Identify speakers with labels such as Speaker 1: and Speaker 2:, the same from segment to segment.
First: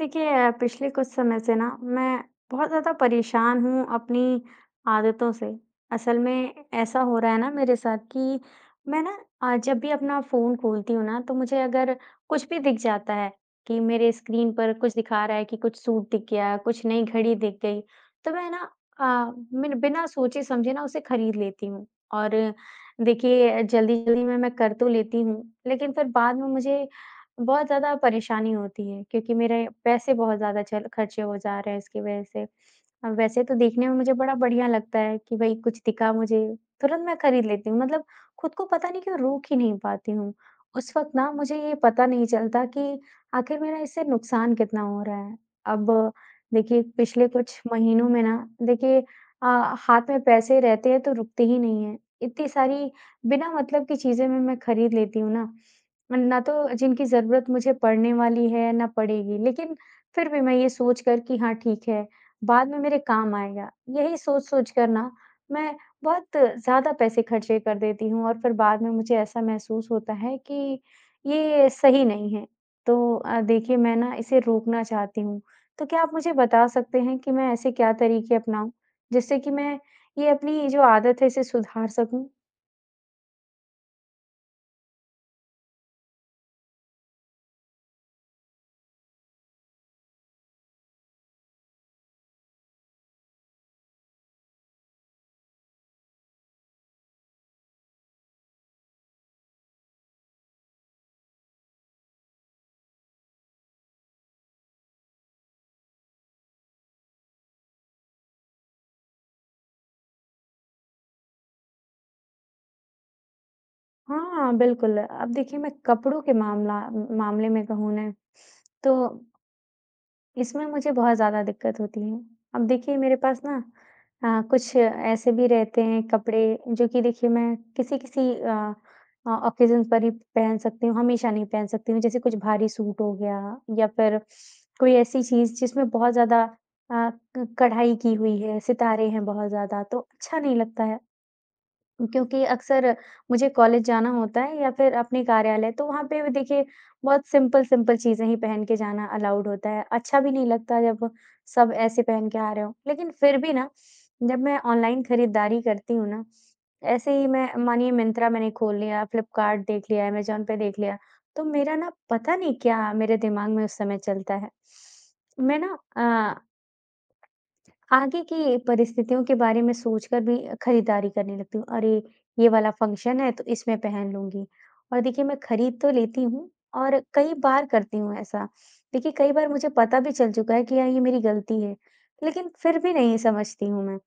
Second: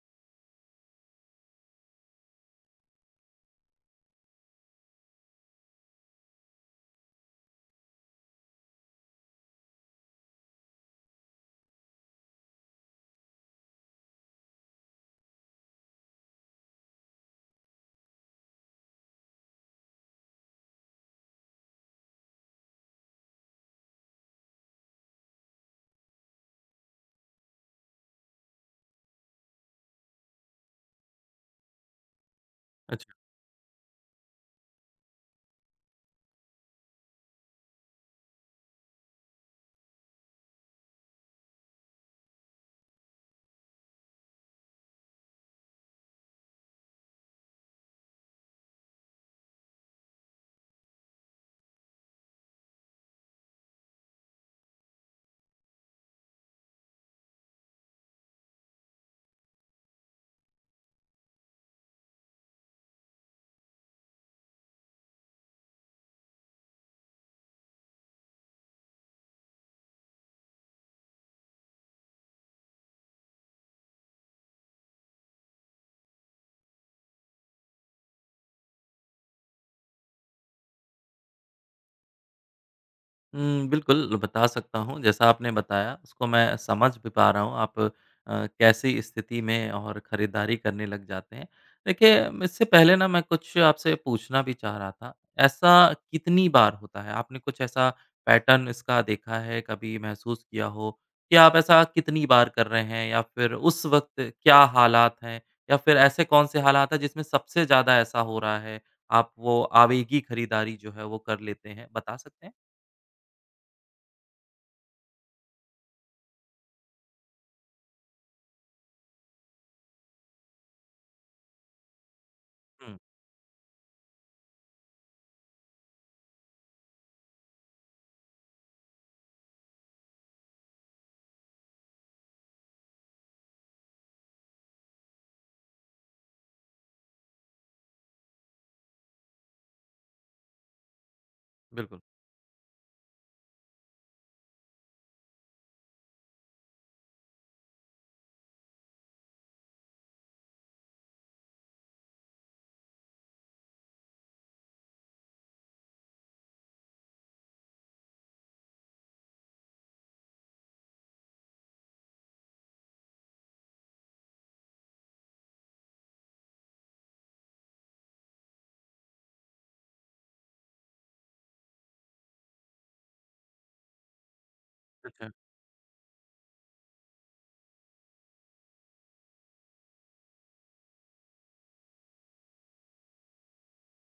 Speaker 1: देखिए, पिछले कुछ समय से ना मैं बहुत ज़्यादा परेशान हूँ अपनी आदतों से। असल में ऐसा हो रहा है ना मेरे साथ कि मैं ना जब भी अपना फ़ोन खोलती हूँ ना, तो मुझे अगर कुछ भी दिख जाता है कि मेरे स्क्रीन पर कुछ दिखा रहा है कि कुछ सूट दिख गया, कुछ नई घड़ी दिख गई, तो मैं ना मैंने बिना सोचे-समझे ना उसे खरीद लेती हूँ। और देखिए, जल्दी-जल्दी में मैं कर तो लेती हूँ, लेकिन फिर बाद में मुझे बहुत ज़्यादा परेशानी होती है क्योंकि मेरे पैसे बहुत ज़्यादा चल खर्चे हो जा रहे हैं इसकी वज़ह से।
Speaker 2: अच्छा।
Speaker 1: वैसे तो देखने में मुझे बड़ा बढ़िया लगता है कि भई कुछ दिखा मुझे, तुरंत मैं खरीद लेती हूँ। मतलब खुद को पता नहीं क्यों रोक ही नहीं पाती हूँ। उस वक़्त ना मुझे ये पता नहीं चलता कि आखिर मेरा इससे नुकसान कितना हो रहा है। अब देखिए पिछले कुछ महीनों में ना देखिए अ, हाथ में पैसे रहते हैं तो रुकते ही नहीं हैं। इतनी सारी बिना मतलब की चीज़ें मैं खरीद लेती हूँ ना ना तो जिनकी ज़रूरत मुझे पड़ने वाली है, ना पड़ेगी, लेकिन फिर भी मैं ये सोचकर कि हाँ, ठीक है, बाद में मेरे काम आएगा, यही सोच-सोच कर ना मैं बहुत ज़्यादा पैसे खर्चे कर देती हूँ और फिर बाद में मुझे ऐसा महसूस होता है कि ये सही नहीं है। तो देखिए मैं ना इसे रोकना चाहती हूँ, तो क्या आप मुझे बता सकते हैं कि मैं ऐसे क्या तरीके अपनाऊँ, जिससे कि मैं ये अपनी जो आदत है इसे सुधार सकूँ?
Speaker 2: बिल्कुल बता सकता हूँ, जैसा आपने बताया उसको मैं समझ भी पा रहा हूँ आप कैसी स्थिति में और खरीदारी करने लग जाते हैं। देखिए, म इससे पहले ना मैं कुछ आपसे पूछना भी चाह रहा था, ऐसा कितनी बार होता है? आपने कुछ ऐसा पैटर्न इसका देखा है, कभी महसूस किया हो कि आप ऐसा कितनी बार कर रहे हैं या फिर उस वक़्त क्या हालात हैं? या फिर ऐसे कौन-से हालात हैं जिसमें सबसे ज़्यादा ऐसा हो रहा है, आप वो आवेगी खरीदारी जो है वो कर लेते हैं? बता सकते हैं?
Speaker 1: हाँ, बिल्कुल। अब देखिए मैं कपड़ों के मामला मामले में कहूँ ना तो इसमें मुझे बहुत ज़्यादा दिक्कत होती है। अब देखिए
Speaker 2: हुँ,
Speaker 1: मेरे पास ना कुछ ऐसे भी रहते हैं कपड़े जो कि देखिए मैं किसी-किसी ऑकेज़न पर ही पहन सकती हूँ, हमेशा नहीं पहन सकती हूँ। जैसे कुछ भारी सूट हो गया या फिर कोई ऐसी चीज़ जिसमें बहुत ज़्यादा क कढ़ाई की हुई है, सितारे हैं बहुत ज़्यादा तो अच्छा नहीं लगता है।
Speaker 2: बिल्कुल।
Speaker 1: क्योंकि अक्सर मुझे कॉलेज जाना होता है या फिर अपने कार्यालय, तो वहाँ पे भी देखिए बहुत सिंपल-सिंपल चीज़ें ही पहन के जाना अलाउड होता है। अच्छा भी नहीं लगता जब सब ऐसे पहन के आ रहे हों। लेकिन फिर भी ना जब मैं ऑनलाइन खरीदारी करती हूँ ना, ऐसे ही मैं मानिए मिंत्रा मैंने खोल लिया, फ्लिपकार्ट देख लिया, अमेज़न पे देख लिया, तो मेरा ना पता नहीं क्या मेरे दिमाग में उस समय चलता है। मैं ना आगे की परिस्थितियों के बारे में सोचकर भी खरीदारी करने लगती हूँ। अरे! ये वाला फंक्शन है तो इसमें पहन लूँगी और देखिए
Speaker 2: अच्छा।
Speaker 1: मैं खरीद तो लेती हूँ और कई बार करती हूँ ऐसा। देखिए कई बार मुझे पता भी चल चुका है कि यार ये मेरी गलती है, लेकिन फिर भी नहीं समझती हूँ मैं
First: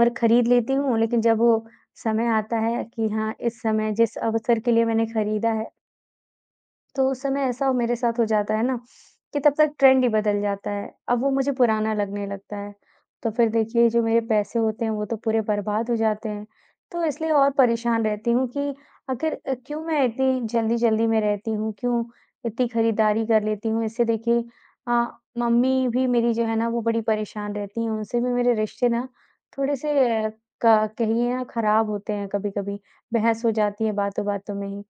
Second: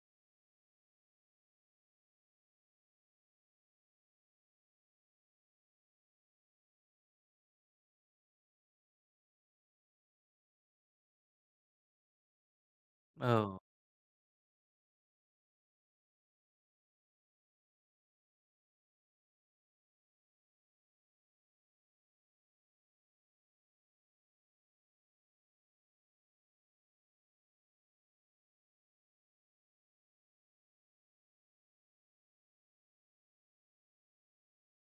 Speaker 1: और खरीद लेती हूँ लेकिन जब वो समय आता है कि हाँ, इस समय जिस अवसर के लिए मैंने खरीदा है तो उस समय ऐसा मेरे साथ हो जाता है ना, कि तब तक ट्रेंड ही बदल जाता है। अब वो मुझे पुराना लगने लगता है। तो फिर
Speaker 2: ओह!
Speaker 1: देखिए जो मेरे पैसे होते हैं वो तो पूरे बर्बाद हो जाते हैं। तो इसलिए और परेशान रहती हूँ कि आखिर क्यों मैं इतनी जल्दी-जल्दी में रहती हूँ, क्यों इतनी खरीदारी कर लेती हूँ। इससे देखिए अ, मम्मी भी मेरी जो है ना वो बड़ी परेशान रहती हैं। उनसे भी मेरे रिश्ते ना थोड़े से क कहिए ना खराब होते हैं कभी-कभी। बहस हो जाती है बातों-बातों में ही।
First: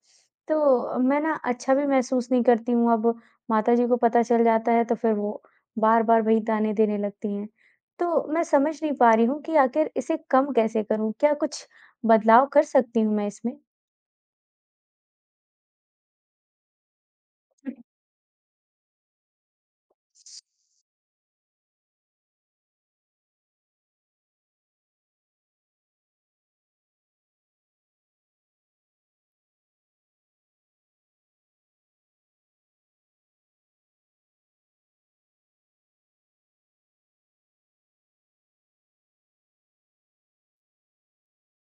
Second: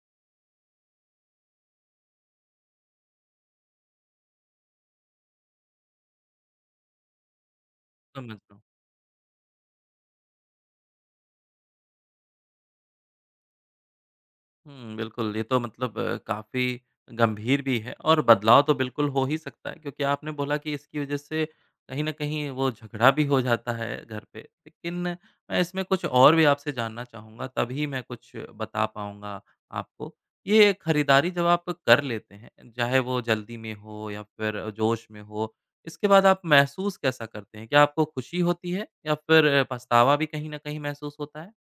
Speaker 1: तो मैं ना अच्छा भी महसूस नहीं करती हूँ, अब माताजी को पता चल जाता है तो फिर वो बार-बार वही ताने देने लगती हैं। तो
Speaker 2: समझ
Speaker 1: मैं
Speaker 2: रहा हूँ।
Speaker 1: समझ नहीं पा रही हूँ कि आखिर इसे कम कैसे करूँ? क्या कुछ बदलाव कर सकती हूँ मैं इसमें?
Speaker 2: हुँ, बिल्कुल, ये तो मतलब काफ़ी गंभीर भी है और बदलाव तो बिल्कुल हो ही सकता है क्योंकि आपने बोला कि इसकी वज़ह से कहीं न कहीं वो झगड़ा भी हो जाता है घर पे। लेकिन मैं इसमें कुछ और भी आपसे जानना चाहूँगा, तभी मैं कुछ बता पाऊँगा आपको। ये खरीदारी जब आप कर लेते हैं, चाहे वो जल्दी में हो या फिर जोश में हो, इसके बाद आप महसूस कैसा करते हैं? क्या आपको खुशी होती है या फिर पछतावा भी कहीं न कहीं महसूस होता है?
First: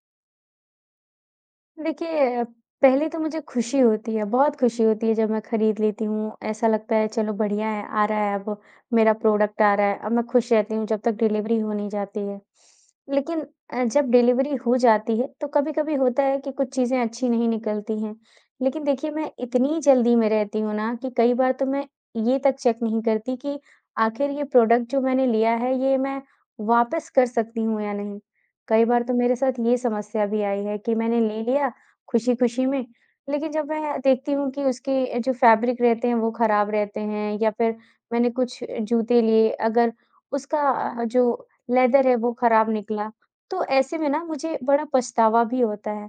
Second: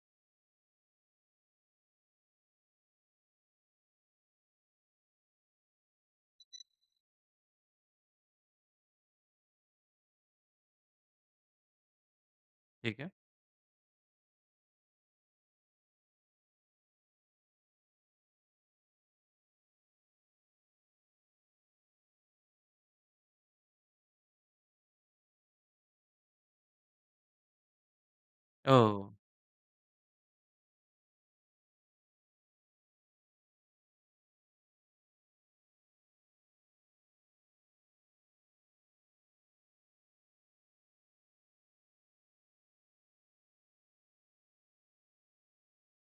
Speaker 1: देखिए, पहले तो मुझे खुशी होती है, बहुत खुशी होती है जब मैं खरीद लेती हूँ, ऐसा लगता है चलो बढ़िया है, आ रहा है अब मेरा प्रोडक्ट आ रहा है, अब मैं खुश रहती हूँ जब तक डिलीवरी हो नहीं जाती है।
Speaker 2: ठीक है।
Speaker 1: लेकिन जब डिलीवरी हो जाती है तो कभी-कभी होता है कि कुछ चीज़ें अच्छी नहीं निकलती हैं। लेकिन देखिए मैं इतनी जल्दी में रहती हूँ ना कि कई बार तो मैं ये तक चेक नहीं करती कि आखिर ये प्रोडक्ट जो मैंने लिया है, ये मैं वापस कर सकती हूँ या नहीं। कई
Speaker 2: ओह!
Speaker 1: बार तो मेरे साथ ये समस्या भी आई है कि मैंने ले लिया खुशी-खुशी में, लेकिन जब मैं देखती हूँ कि उसके जो फैब्रिक रहते हैं वो खराब रहते हैं या फिर मैंने कुछ जूते लिए, अगर उसका जो लेदर है वो खराब निकला, तो ऐसे में ना मुझे बड़ा पछतावा भी होता है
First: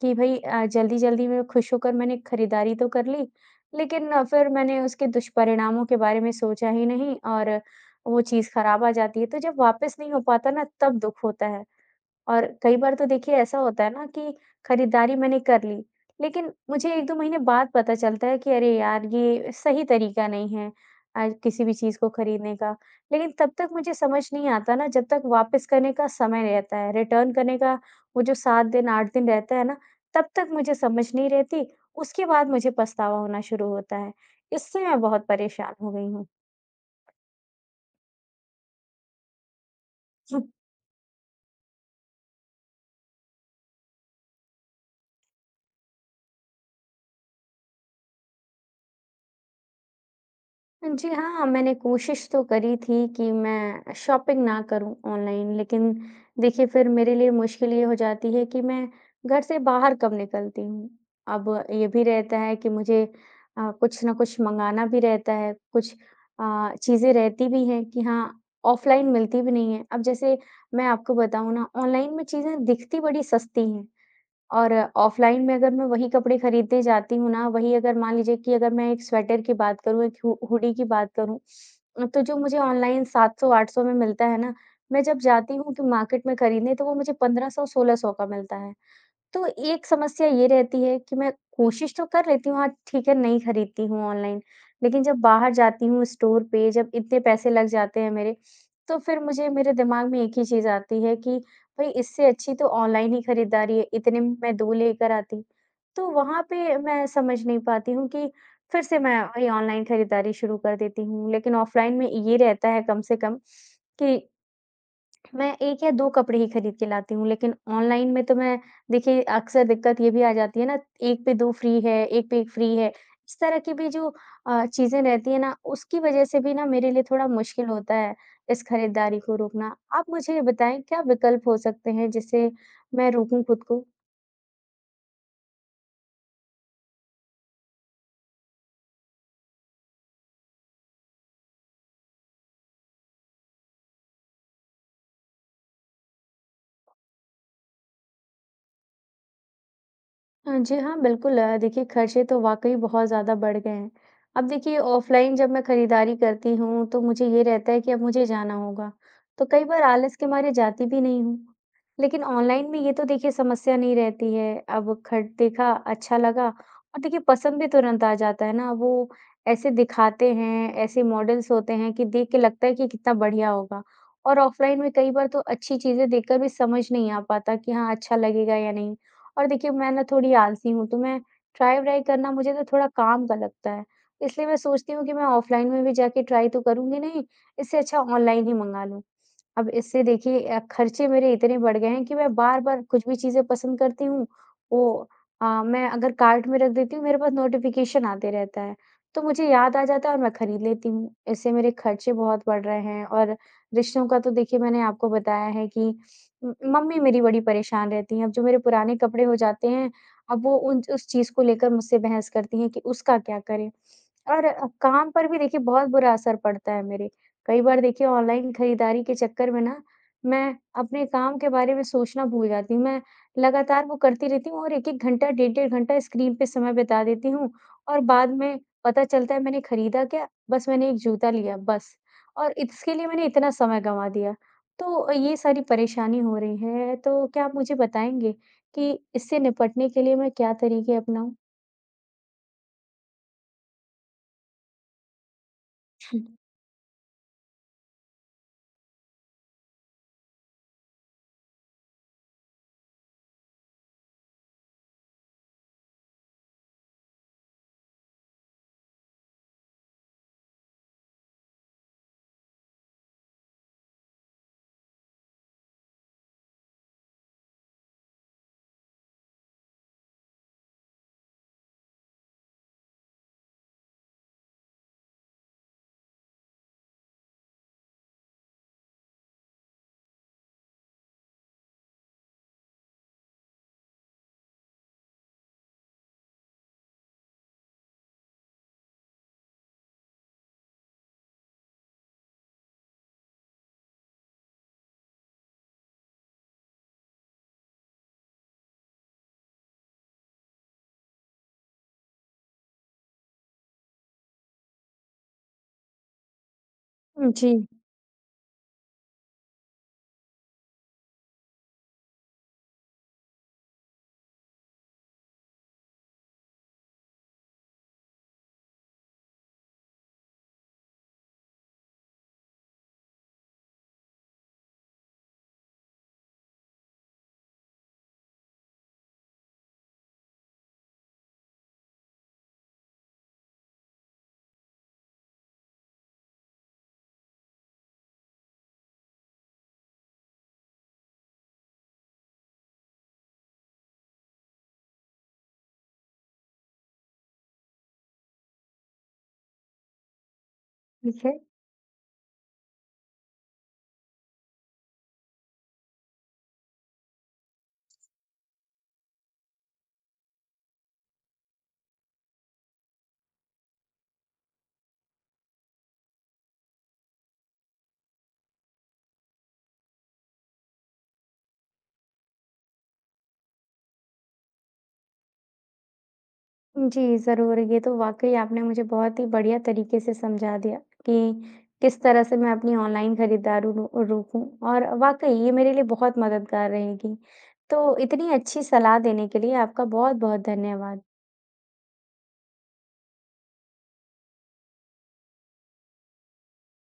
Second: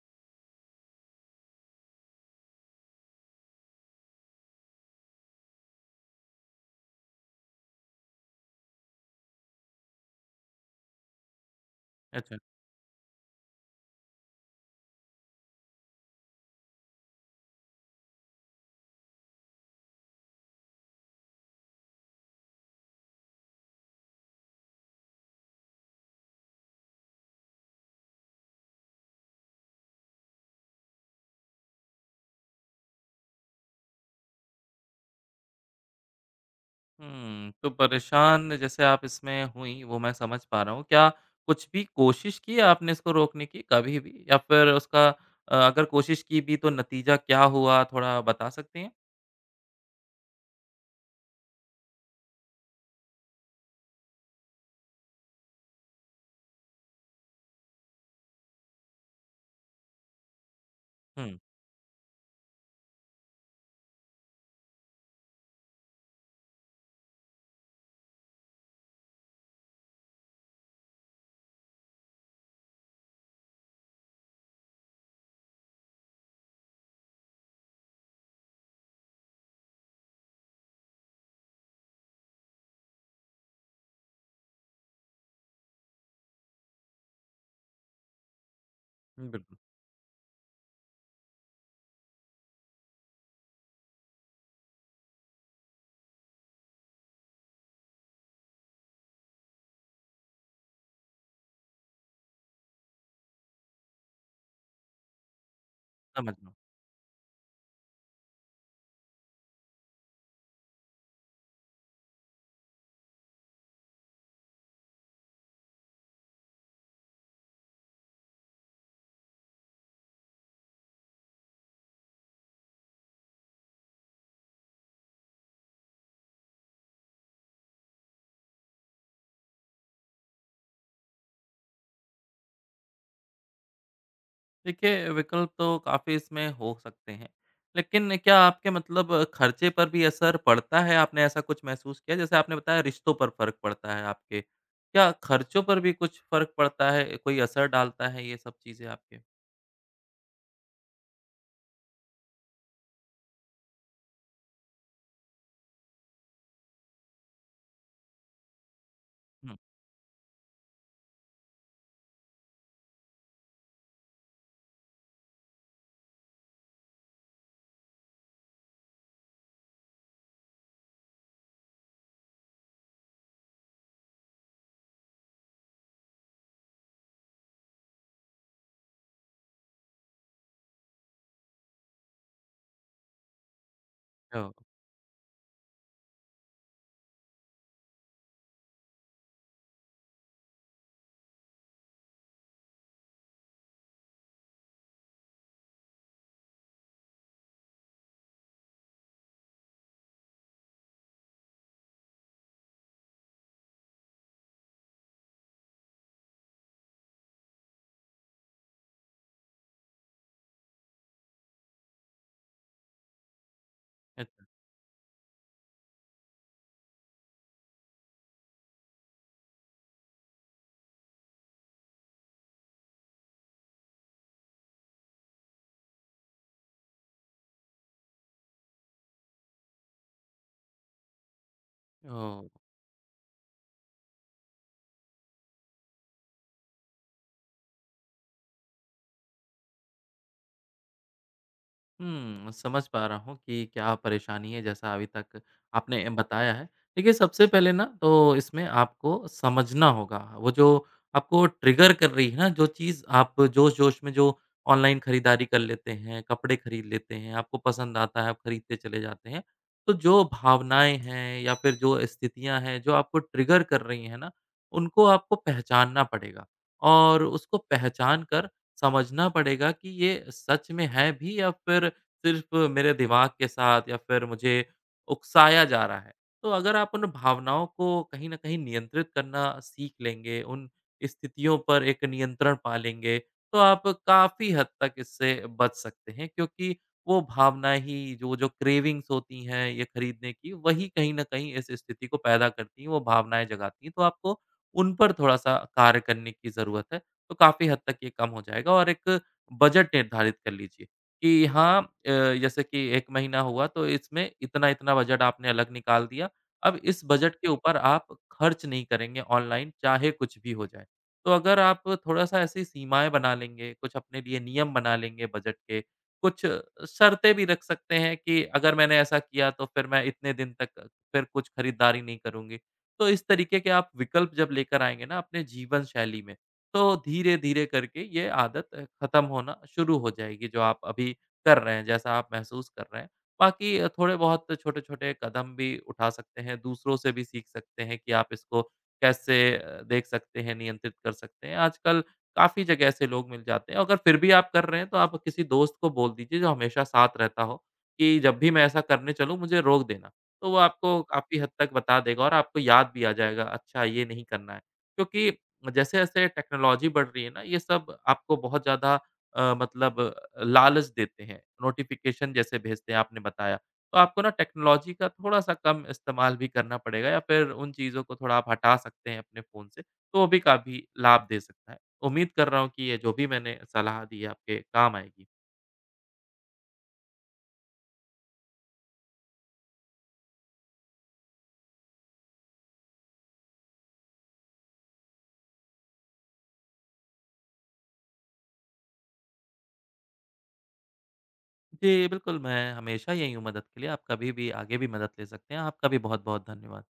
Speaker 1: कि भई जल्दी-जल्दी में खुश होकर मैंने खरीदारी तो कर ली, लेकिन फिर मैंने उसके दुष्परिणामों के बारे में सोचा ही नहीं और वो चीज़ खराब आ जाती है। तो जब वापस नहीं हो पाता ना तब दुःख होता है।
Speaker 2: अच्छा।
Speaker 1: और कई बार तो देखिए ऐसा होता है ना कि खरीदारी मैंने कर ली, लेकिन मुझे 1-2 महीने बाद पता चलता है कि अरे यार! ये सही तरीका नहीं है किसी भी चीज़ को खरीदने का। लेकिन तब तक मुझे समझ नहीं आता ना जब तक वापस करने का समय रहता है, रिटर्न करने का वो जो 7 दिन, 8 दिन रहता है ना, तब तक मुझे समझ नहीं रहती, उसके बाद मुझे पछतावा होना शुरू होता है। इससे मैं बहुत परेशान हो गई हूँ।
Speaker 2: हुँ, तो परेशान जैसे आप इसमें हुईं वो मैं समझ पा रहा हूँ। क्या कुछ भी कोशिश की आपने इसको रोकने की कभी भी? या फिर उसका अगर कोशिश की भी तो नतीजा क्या हुआ थोड़ा बता सकती हैं?
Speaker 1: जी हाँ, मैंने कोशिश तो करी थी कि मैं शॉपिंग ना करूँ ऑनलाइन, लेकिन देखिए फिर मेरे लिए मुश्किल ये हो जाती है कि मैं घर से बाहर कब निकलती हूँ।
Speaker 2: हुँ,
Speaker 1: अब ये भी रहता है कि मुझे कुछ ना कुछ मँगाना भी रहता है, कुछ चीज़ें रहती भी हैं कि हाँ, ऑफ़लाइन मिलती भी नहीं है। अब जैसे मैं आपको बताऊँ ना, ऑनलाइन में चीज़ें दिखती बड़ी सस्ती हैं, और ऑफ़लाइन में अगर मैं वही कपड़े खरीदने जाती हूँ ना, वही अगर मान लीजिए कि अगर मैं एक स्वेटर की बात करूँ, एक हु हुडी की बात करूँ, तो जो मुझे ऑनलाइन 700-800 में मिलता है ना, मैं जब जाती हूँ कि मार्केट में खरीदने, तो वो मुझे 1500-1600 का मिलता है। तो
Speaker 2: बिल्कुल
Speaker 1: एक समस्या ये रहती है कि मैं कोशिश तो कर लेती हूँ, हाँ, ठीक है नहीं खरीदती हूँ ऑनलाइन, लेकिन जब बाहर जाती हूँ स्टोर पे जब इतने पैसे लग जाते हैं मेरे, तो फिर मुझे मेरे दिमाग में एक ही चीज़ आती है कि भई इससे अच्छी तो ऑनलाइन ही खरीदारी है, इतने में मैं 2 लेकर आती। तो
Speaker 2: समझ
Speaker 1: वहाँ
Speaker 2: रहा हूँ।
Speaker 1: पे मैं समझ नहीं पाती हूँ कि फिर से मैं वही ऑनलाइन खरीदारी शुरू कर देती हूँ, लेकिन ऑफ़लाइन में ये रहता है कम से कम कि मैं 1 या 2 कपड़े ही खरीद के लाती हूँ, लेकिन ऑनलाइन में तो मैं देखिए अक्सर दिक्कत ये भी आ जाती है ना, एक पे 2 फ्री है, एक पे 1 फ्री है। इस तरह की भी जो चीज़ें रहती हैं ना, उसकी वज़ह से भी ना मेरे लिए थोड़ा मुश्किल होता है इस खरीदारी को रोकना। आप मुझे ये बताएँ क्या विकल्प हो सकते हैं जिससे मैं रोकूँ खुद को?
Speaker 2: देखिए, विकल्प तो काफ़ी इसमें हो सकते हैं। लेकिन क्या आपके मतलब खर्चे पर भी असर पड़ता है? आपने ऐसा कुछ महसूस किया? जैसे आपने बताया रिश्तों पर फ़र्क पड़ता है आपके। क्या खर्चों पर भी कुछ फ़र्क पड़ता है? कोई असर डालता है ये सब चीज़ें आपके?
Speaker 1: हाँ जी, हाँ, बिल्कुल देखिए खर्चे तो वाक़ई बहुत ज़्यादा बढ़ गए हैं। अब देखिए ऑफ़लाइन जब मैं खरीदारी करती हूँ, तो मुझे ये रहता है कि अब मुझे जाना होगा, तो
Speaker 2: हुँ।
Speaker 1: कई बार आलस के मारे जाती भी नहीं हूँ। लेकिन ऑनलाइन में ये तो देखिए समस्या नहीं रहती है, अब खट देखा, अच्छा लगा और देखिए पसंद भी तुरंत आ जाता है ना, वो ऐसे दिखाते हैं, ऐसे मॉडल्स होते हैं कि देख के लगता है कि कितना बढ़िया होगा। और ऑफ़लाइन में कई बार तो अच्छी चीज़ें देखकर भी समझ नहीं आ पाता कि हाँ, अच्छा लगेगा या नहीं। और देखिए मैं ना थोड़ी आलसी हूँ, तो मैं ट्राई-व्राई करना मुझे ना थोड़ा काम का लगता है। इसलिए
Speaker 2: ओह!
Speaker 1: मैं सोचती हूँ कि मैं ऑफ़लाइन में भी जाके ट्राई तो करूँगी नहीं, इससे अच्छा ऑनलाइन ही मँगा लूँ। अब इससे देखिए खर्चे मेरे इतने बढ़ गए हैं कि मैं बार-बार कुछ भी चीज़ें पसंद करती हूँ, वो मैं अगर कार्ट में रख देती हूँ, मेरे पास नोटिफ़िकेशन आते रहता है, तो मुझे याद आ जाता है और मैं खरीद लेती हूँ। इससे मेरे खर्चे बहुत बढ़ रहे हैं और रिश्तों का तो देखिए मैंने आपको बताया है कि मम्मी मेरी बड़ी परेशान रहती हैं, अब जो मेरे पुराने कपड़े हो जाते हैं, अब वो उन उस चीज़ को लेकर मुझसे बहस करती हैं कि उसका क्या करें?
Speaker 2: अच्छा।
Speaker 1: और काम पर भी देखिए बहुत बुरा असर पड़ता है मेरे। कई बार देखिए ऑनलाइन खरीदारी के चक्कर में ना, मैं अपने काम के बारे में सोचना भूल जाती हूँ। मैं लगातार वो करती रहती हूँ और 1-1 घंटा, डेढ़-डेढ़ घंटा स्क्रीन पे समय बिता देती हूँ और बाद में पता चलता है मैंने खरीदा क्या? बस मैंने एक जूता लिया, बस
Speaker 2: ओह!
Speaker 1: और इसके लिए मैंने इतना समय गँवा दिया। तो ये सारी परेशानी हो रही है, तो क्या आप मुझे बताएँगे कि इससे निपटने के लिए मैं क्या तरीके अपनाऊँ?
Speaker 2: हुँ, समझ पा रहा हूँ कि क्या परेशानी है जैसा अभी तक आपने बताया है। देखिए सबसे पहले ना तो इसमें आपको समझना होगा, वो जो आपको ट्रिगर कर रही है ना जो चीज़ आप जोश-जोश में जो ऑनलाइन खरीदारी कर लेते हैं, कपड़े खरीद लेते हैं, आपको पसंद आता है, आप खरीदते चले जाते हैं। तो जो भावनाएँ हैं या फिर जो स्थितियाँ हैं, जो आपको ट्रिगर कर रही हैं ना, उनको आपको पहचानना पड़ेगा और उसको पहचान कर समझना पड़ेगा कि ये सच में है भी या फिर सिर्फ मेरे दिमाग के साथ या फिर मुझे उकसाया जा रहा है। तो अगर आप उन भावनाओं को कहीं न कहीं नियंत्रित करना सीख लेंगे, उन स्थितियों पर एक नियंत्रण पा लेंगे, तो आप काफ़ी हद तक इससे बच सकते हैं क्योंकि वो भावना ही जो जो क्रेविंग्स होती हैं ये खरीदने की, वही कहीं न कहीं इस स्थिति को पैदा करती हैं, वो भावनाएँ जगाती हैं। तो आपको उन पर थोड़ा-सा कार्य करने की ज़रूरत है। तो काफ़ी हद तक ये कम हो जाएगा और एक बजट निर्धारित कर लीजिए कि हाँ जैसे कि 1 महीना हुआ तो इसमें इतना-इतना बजट आपने अलग निकाल दिया। अब इस बजट के
Speaker 1: जी,
Speaker 2: ऊपर आप खर्च नहीं करेंगे ऑनलाइन चाहे कुछ भी हो जाए। तो अगर आप थोड़ा-सा ऐसी सीमाएँ बना लेंगे, कुछ अपने लिए नियम बना लेंगे बजट के, कुछ शर्तें भी रख सकते हैं कि अगर मैंने ऐसा किया तो फिर मैं इतने दिन तक फिर कुछ खरीदारी नहीं करूँगी। तो इस तरीके के आप विकल्प जब लेकर आएँगे ना अपने जीवन शैली में, तो धीरे-धीरे करके ये आदत खत्म होना शुरू हो जाएगी, जो आप अभी कर रहे हैं, जैसा आप महसूस कर रहे हैं। बाकी थोड़े बहुत छोटे-छोटे कदम भी उठा सकते हैं, दूसरों से भी सीख सकते हैं कि आप इसको कैसे देख सकते हैं, नियंत्रित कर सकते हैं। आजकल काफ़ी जगह ऐसे लोग मिल जाते हैं, अगर फिर भी आप कर रहे हैं, तो आप किसी दोस्त को बोल दीजिए, जो हमेशा साथ रहता हो, कि जब भी मैं ऐसा करने चलूँ, मुझे रोक देना। तो वो आपको
Speaker 1: ठीक
Speaker 2: काफ़ी
Speaker 1: है।
Speaker 2: हद तक बता देगा और आपको याद भी आ जाएगा, अच्छा, ये नहीं करना है। क्योंकि जैसे-जैसे टेक्नोलॉजी बढ़ रही है ना, ये सब आपको बहुत ज़्यादा मतलब लालच देते हैं। नोटिफ़िकेशन जैसे भेजते हैं, आपने बताया। तो आपको ना टेक्नोलॉजी का थोड़ा-सा कम इस्तेमाल भी करना पड़ेगा या फिर उन चीज़ों को थोड़ा आप हटा सकते हैं अपने फ़ोन से, तो वो भी काफ़ी लाभ दे सकता है। उम्मीद कर रहा हूँ कि ये जो भी मैंने सलाह दी है, आपके काम आएगी।
Speaker 1: जी, ज़रूर, ये तो वाक़ई आपने मुझे बहुत ही बढ़िया तरीके से समझा दिया कि किस तरह से मैं अपनी ऑनलाइन खरीदारी रो रोकूँ और वाक़ई ये मेरे लिए बहुत मददगार रहेगी। तो इतनी अच्छी सलाह देने के लिए आपका बहुत-बहुत धन्यवाद।
Speaker 2: जी, बिल्कुल, मैं हमेशा यही हूँ मदद के लिए। आप कभी भी, आगे भी मदद ले सकते हैं। आपका भी बहुत-बहुत धन्यवाद।